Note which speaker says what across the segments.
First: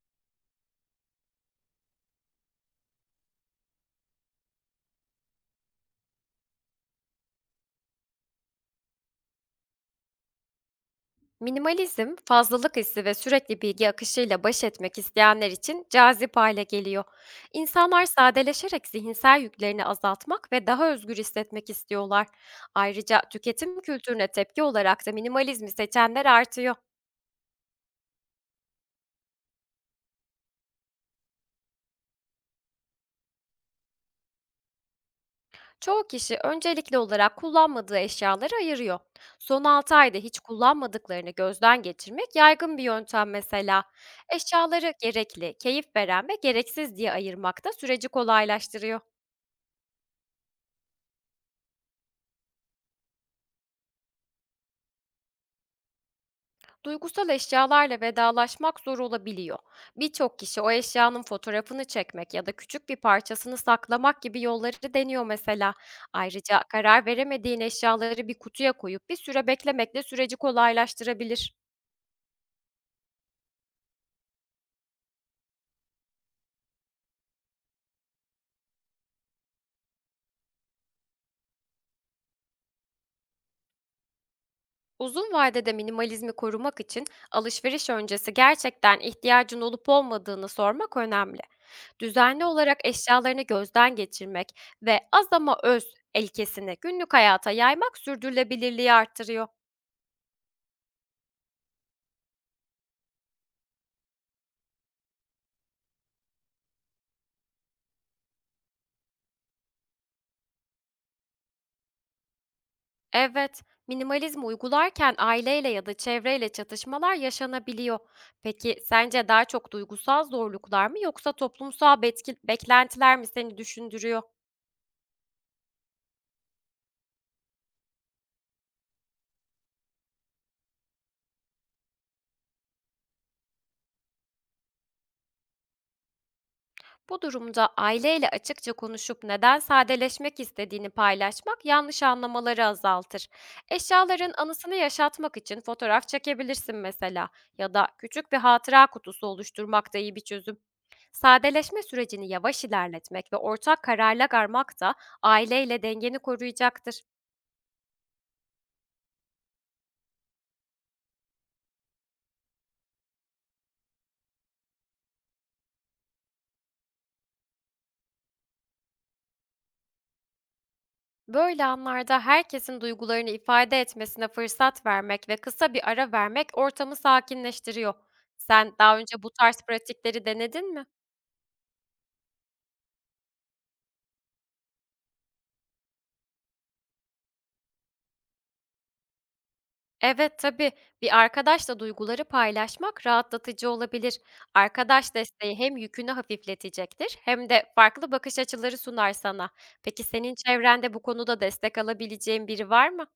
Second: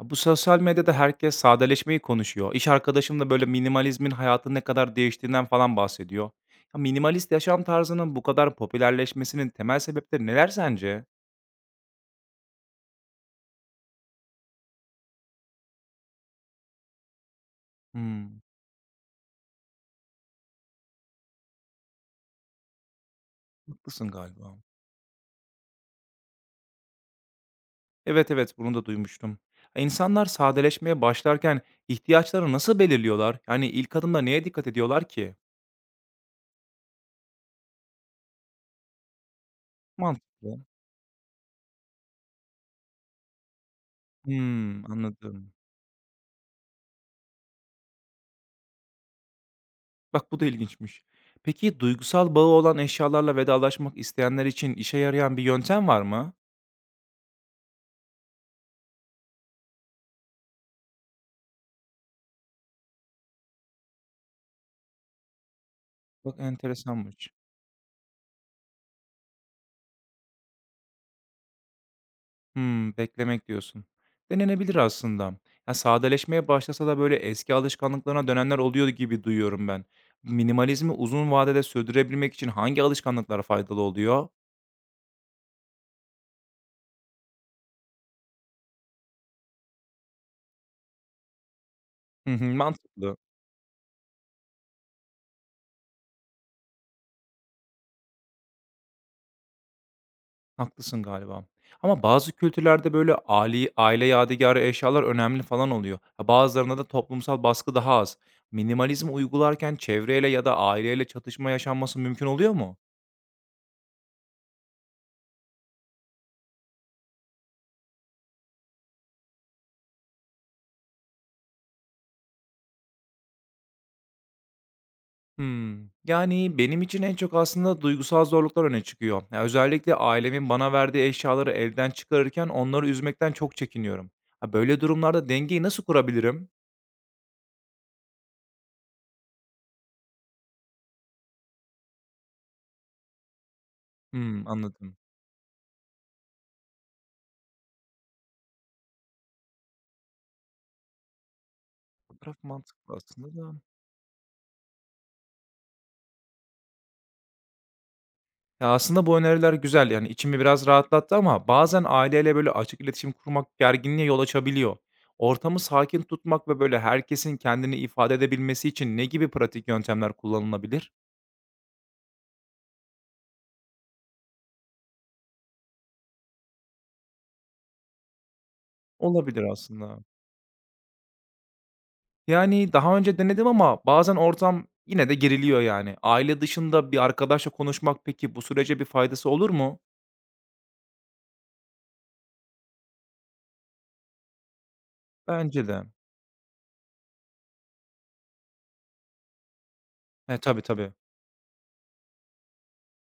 Speaker 1: Bu sosyal medyada herkes sadeleşmeyi konuşuyor. İş arkadaşım da böyle minimalizmin hayatı ne kadar değiştiğinden falan bahsediyor. Ya, minimalist yaşam tarzının bu kadar popülerleşmesinin temel sebepleri neler sence?
Speaker 2: Minimalizm, fazlalık hissi ve sürekli bilgi akışıyla baş etmek isteyenler için cazip hale geliyor. İnsanlar
Speaker 1: Hımm,
Speaker 2: sadeleşerek zihinsel yüklerini azaltmak ve daha özgür hissetmek istiyorlar. Ayrıca tüketim
Speaker 1: haklısın
Speaker 2: kültürüne
Speaker 1: galiba.
Speaker 2: tepki olarak da minimalizmi seçenler artıyor.
Speaker 1: Evet, evet, bunu da duymuştum. Ya, insanlar sadeleşmeye başlarken ihtiyaçlarını nasıl belirliyorlar? Yani ilk adımda neye dikkat ediyorlar ki?
Speaker 2: Çoğu kişi öncelikli olarak kullanmadığı eşyaları ayırıyor. Son 6 ayda hiç
Speaker 1: Mantıklı.
Speaker 2: kullanmadıklarını gözden geçirmek yaygın bir yöntem mesela.
Speaker 1: Hımm,
Speaker 2: Eşyaları
Speaker 1: anladım.
Speaker 2: gerekli, keyif veren ve gereksiz diye ayırmak da süreci kolaylaştırıyor.
Speaker 1: Bak bu da ilginçmiş. Peki duygusal bağı olan eşyalarla vedalaşmak isteyenler için işe yarayan bir yöntem var mı?
Speaker 2: Duygusal eşyalarla vedalaşmak zor olabiliyor. Birçok kişi o eşyanın fotoğrafını çekmek ya da küçük bir parçasını saklamak gibi yolları deniyor mesela.
Speaker 1: Bak
Speaker 2: Ayrıca karar
Speaker 1: enteresanmış.
Speaker 2: veremediğin eşyaları bir kutuya koyup bir süre beklemek de süreci kolaylaştırabilir.
Speaker 1: Hımm, beklemek diyorsun. Denenebilir aslında. Ya, sadeleşmeye başlasa da böyle eski alışkanlıklarına dönenler oluyor gibi duyuyorum ben. Minimalizmi uzun vadede sürdürebilmek için hangi alışkanlıklar faydalı oluyor?
Speaker 2: Uzun vadede minimalizmi korumak için alışveriş öncesi gerçekten ihtiyacın olup olmadığını sormak önemli.
Speaker 1: Hı hı,
Speaker 2: Düzenli olarak
Speaker 1: mantıklı.
Speaker 2: eşyalarını gözden geçirmek ve az ama öz ilkesini günlük hayata yaymak sürdürülebilirliği artırıyor.
Speaker 1: Haklısın galiba. Ama bazı kültürlerde böyle aile yadigarı eşyalar önemli falan oluyor. Ha, bazılarında da toplumsal baskı daha az. Minimalizmi uygularken çevreyle ya da aileyle çatışma yaşanması mümkün oluyor mu?
Speaker 2: Evet, minimalizmi uygularken aileyle ya da çevreyle çatışmalar yaşanabiliyor. Peki sence daha çok duygusal zorluklar mı yoksa toplumsal beklentiler mi seni düşündürüyor?
Speaker 1: Hımm. Yani, benim için en çok aslında duygusal zorluklar öne çıkıyor. Ya, özellikle ailemin bana verdiği eşyaları elden çıkarırken onları üzmekten çok çekiniyorum. Ha, böyle durumlarda dengeyi nasıl kurabilirim?
Speaker 2: Bu durumda aileyle açıkça konuşup neden sadeleşmek istediğini paylaşmak yanlış anlamaları azaltır. Eşyaların
Speaker 1: Hımm,
Speaker 2: anısını
Speaker 1: anladım.
Speaker 2: yaşatmak için fotoğraf çekebilirsin mesela ya da küçük bir hatıra kutusu oluşturmak da iyi bir çözüm. Sadeleşme sürecini
Speaker 1: Fotoğraf
Speaker 2: yavaş
Speaker 1: mantıklı
Speaker 2: ilerletmek
Speaker 1: aslında
Speaker 2: ve
Speaker 1: da.
Speaker 2: ortak kararlar armak da aileyle dengeni koruyacaktır.
Speaker 1: Ya, aslında bu öneriler güzel, yani, içimi biraz rahatlattı ama bazen aileyle, böyle, açık iletişim kurmak gerginliğe yol açabiliyor. Ortamı sakin tutmak ve, böyle, herkesin kendini ifade edebilmesi için ne gibi pratik yöntemler kullanılabilir?
Speaker 2: Böyle anlarda herkesin duygularını ifade etmesine fırsat vermek ve kısa bir ara vermek ortamı sakinleştiriyor. Sen daha önce bu
Speaker 1: Olabilir
Speaker 2: tarz
Speaker 1: aslında.
Speaker 2: pratikleri denedin mi?
Speaker 1: Yani, daha önce denedim ama bazen ortam yine de geriliyor yani. Aile dışında bir arkadaşla konuşmak peki bu sürece bir faydası olur mu?
Speaker 2: Evet, tabii. Bir arkadaşla duyguları paylaşmak rahatlatıcı olabilir. Arkadaş desteği
Speaker 1: Bence
Speaker 2: hem
Speaker 1: de.
Speaker 2: yükünü hafifletecektir hem de farklı bakış açıları sunar sana. Peki senin
Speaker 1: He, tabii.
Speaker 2: çevrende bu konuda destek alabileceğin biri var mı?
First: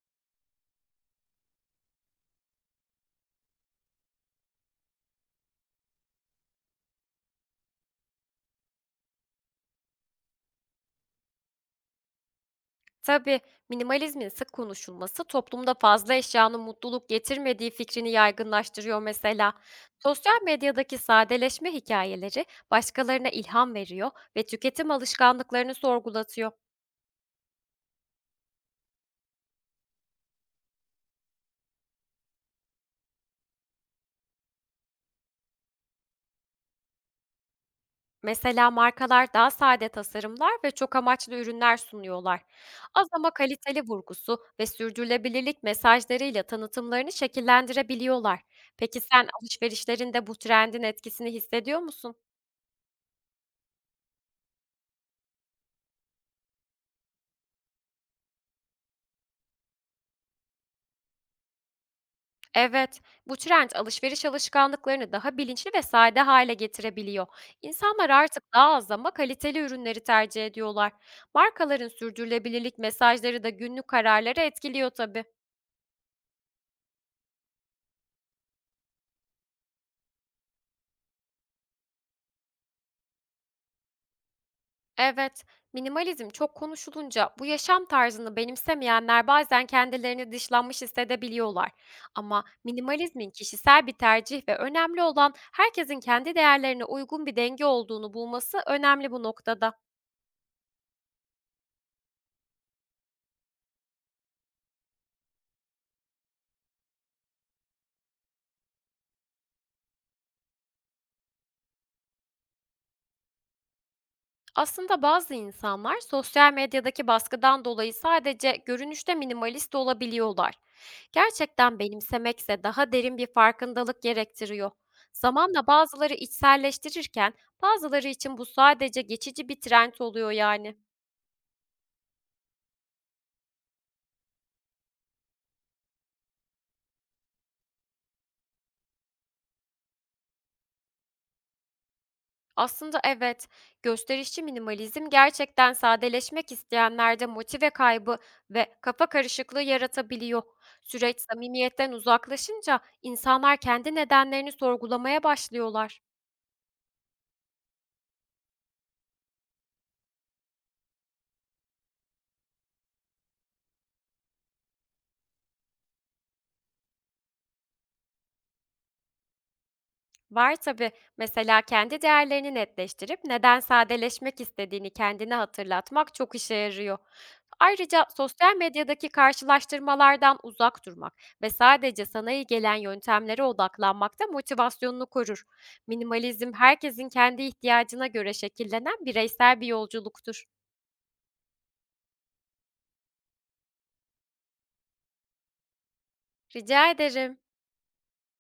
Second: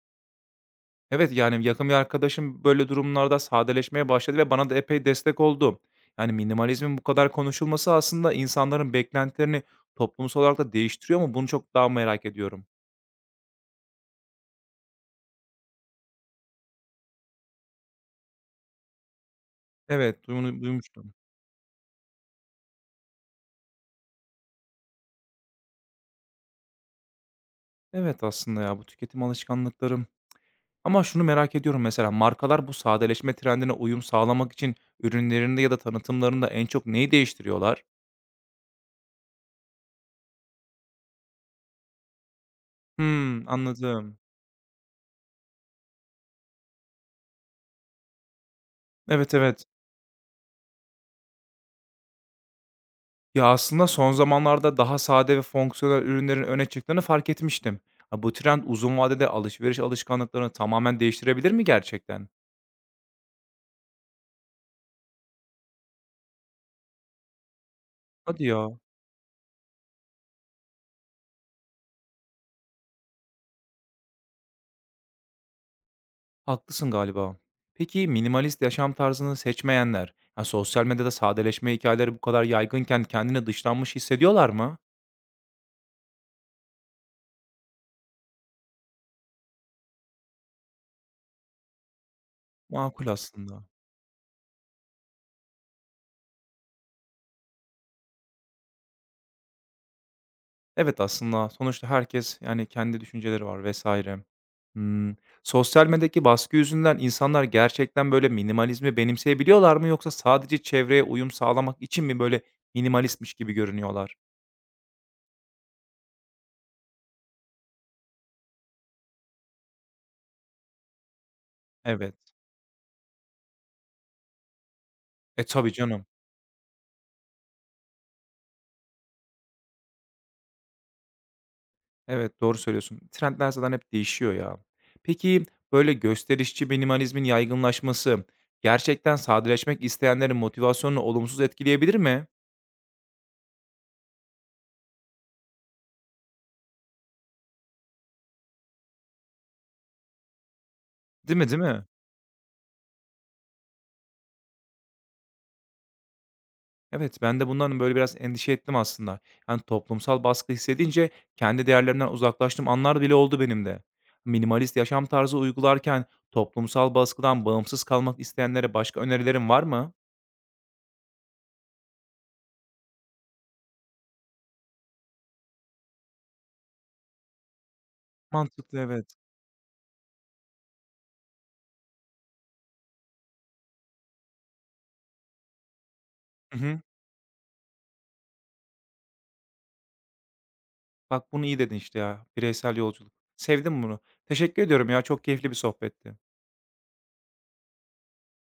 Speaker 1: Evet, yani, yakın bir arkadaşım böyle durumlarda sadeleşmeye başladı ve bana da epey destek oldu. Yani, minimalizmin bu kadar konuşulması aslında insanların beklentilerini toplumsal olarak da değiştiriyor mu? Bunu çok daha merak ediyorum.
Speaker 2: Tabii, minimalizmin sık konuşulması toplumda fazla eşyanın mutluluk getirmediği fikrini yaygınlaştırıyor mesela.
Speaker 1: Evet,
Speaker 2: Sosyal
Speaker 1: duyunu
Speaker 2: medyadaki
Speaker 1: duymuştum.
Speaker 2: sadeleşme hikayeleri başkalarına ilham veriyor ve tüketim alışkanlıklarını sorgulatıyor.
Speaker 1: Evet, aslında ya, bu tüketim alışkanlıkları. Ama şunu merak ediyorum, mesela markalar bu sadeleşme trendine uyum sağlamak için ürünlerinde ya da tanıtımlarında en çok neyi değiştiriyorlar?
Speaker 2: Mesela markalar daha sade tasarımlar ve çok amaçlı ürünler sunuyorlar. Az ama
Speaker 1: Hımm,
Speaker 2: kaliteli
Speaker 1: anladım.
Speaker 2: vurgusu ve sürdürülebilirlik mesajlarıyla tanıtımlarını şekillendirebiliyorlar. Peki sen
Speaker 1: Evet, evet.
Speaker 2: alışverişlerinde bu trendin etkisini hissediyor musun?
Speaker 1: Ya, aslında son zamanlarda daha sade ve fonksiyonel ürünlerin öne çıktığını fark etmiştim. Ha, bu trend uzun vadede alışveriş alışkanlıklarını tamamen değiştirebilir mi gerçekten?
Speaker 2: Evet, bu trend alışveriş alışkanlıklarını daha bilinçli ve sade hale getirebiliyor. İnsanlar artık
Speaker 1: Hadi ya,
Speaker 2: daha az ama kaliteli ürünleri tercih ediyorlar. Markaların sürdürülebilirlik mesajları da günlük kararları etkiliyor tabii.
Speaker 1: haklısın galiba. Peki minimalist yaşam tarzını seçmeyenler, ha, sosyal medyada sadeleşme hikayeleri bu kadar yaygınken kendini dışlanmış hissediyorlar mı?
Speaker 2: Evet, minimalizm çok konuşulunca bu yaşam tarzını benimsemeyenler bazen kendilerini dışlanmış hissedebiliyorlar. Ama
Speaker 1: Makul
Speaker 2: minimalizmin
Speaker 1: aslında.
Speaker 2: kişisel bir tercih ve önemli olan herkesin kendi değerlerine uygun bir denge olduğunu bulması önemli bu noktada.
Speaker 1: Evet, aslında sonuçta herkes, yani, kendi düşünceleri var vesaire. Hımm, sosyal medyadaki baskı yüzünden insanlar gerçekten, böyle, minimalizmi benimseyebiliyorlar mı yoksa sadece çevreye uyum sağlamak için mi, böyle, minimalistmiş gibi görünüyorlar?
Speaker 2: Aslında bazı insanlar sosyal medyadaki baskıdan dolayı sadece görünüşte minimalist olabiliyorlar. Gerçekten
Speaker 1: Evet.
Speaker 2: benimsemekse daha derin bir farkındalık gerektiriyor.
Speaker 1: E,
Speaker 2: Zamanla
Speaker 1: tabii canım.
Speaker 2: bazıları içselleştirirken bazıları için bu sadece geçici bir trend oluyor yani.
Speaker 1: Evet, doğru söylüyorsun. Trendler zaten hep değişiyor ya. Peki, böyle, gösterişçi minimalizmin yaygınlaşması gerçekten sadeleşmek isteyenlerin motivasyonunu olumsuz etkileyebilir mi?
Speaker 2: Aslında evet, gösterişçi minimalizm gerçekten sadeleşmek isteyenlerde motive kaybı ve kafa karışıklığı yaratabiliyor. Süreç
Speaker 1: Değil mi?
Speaker 2: samimiyetten uzaklaşınca insanlar kendi nedenlerini sorgulamaya başlıyorlar.
Speaker 1: Evet, ben de bundan, böyle, biraz endişe ettim aslında. Yani, toplumsal baskı hissedince kendi değerlerimden uzaklaştığım anlar bile oldu benim de. Minimalist yaşam tarzı uygularken toplumsal baskıdan bağımsız kalmak isteyenlere başka önerilerin var mı?
Speaker 2: Var tabii. Mesela kendi değerlerini netleştirip neden sadeleşmek istediğini kendine hatırlatmak çok işe yarıyor. Ayrıca sosyal
Speaker 1: Mantıklı,
Speaker 2: medyadaki
Speaker 1: evet.
Speaker 2: karşılaştırmalardan uzak durmak ve sadece sana iyi gelen yöntemlere odaklanmak da motivasyonunu korur. Minimalizm
Speaker 1: Hı hı.
Speaker 2: herkesin kendi ihtiyacına göre şekillenen bireysel bir yolculuktur.
Speaker 1: Bak bunu iyi dedin işte ya, bireysel yolculuk. Sevdim bunu. Teşekkür ediyorum ya, çok keyifli bir sohbetti.
Speaker 2: Rica ederim.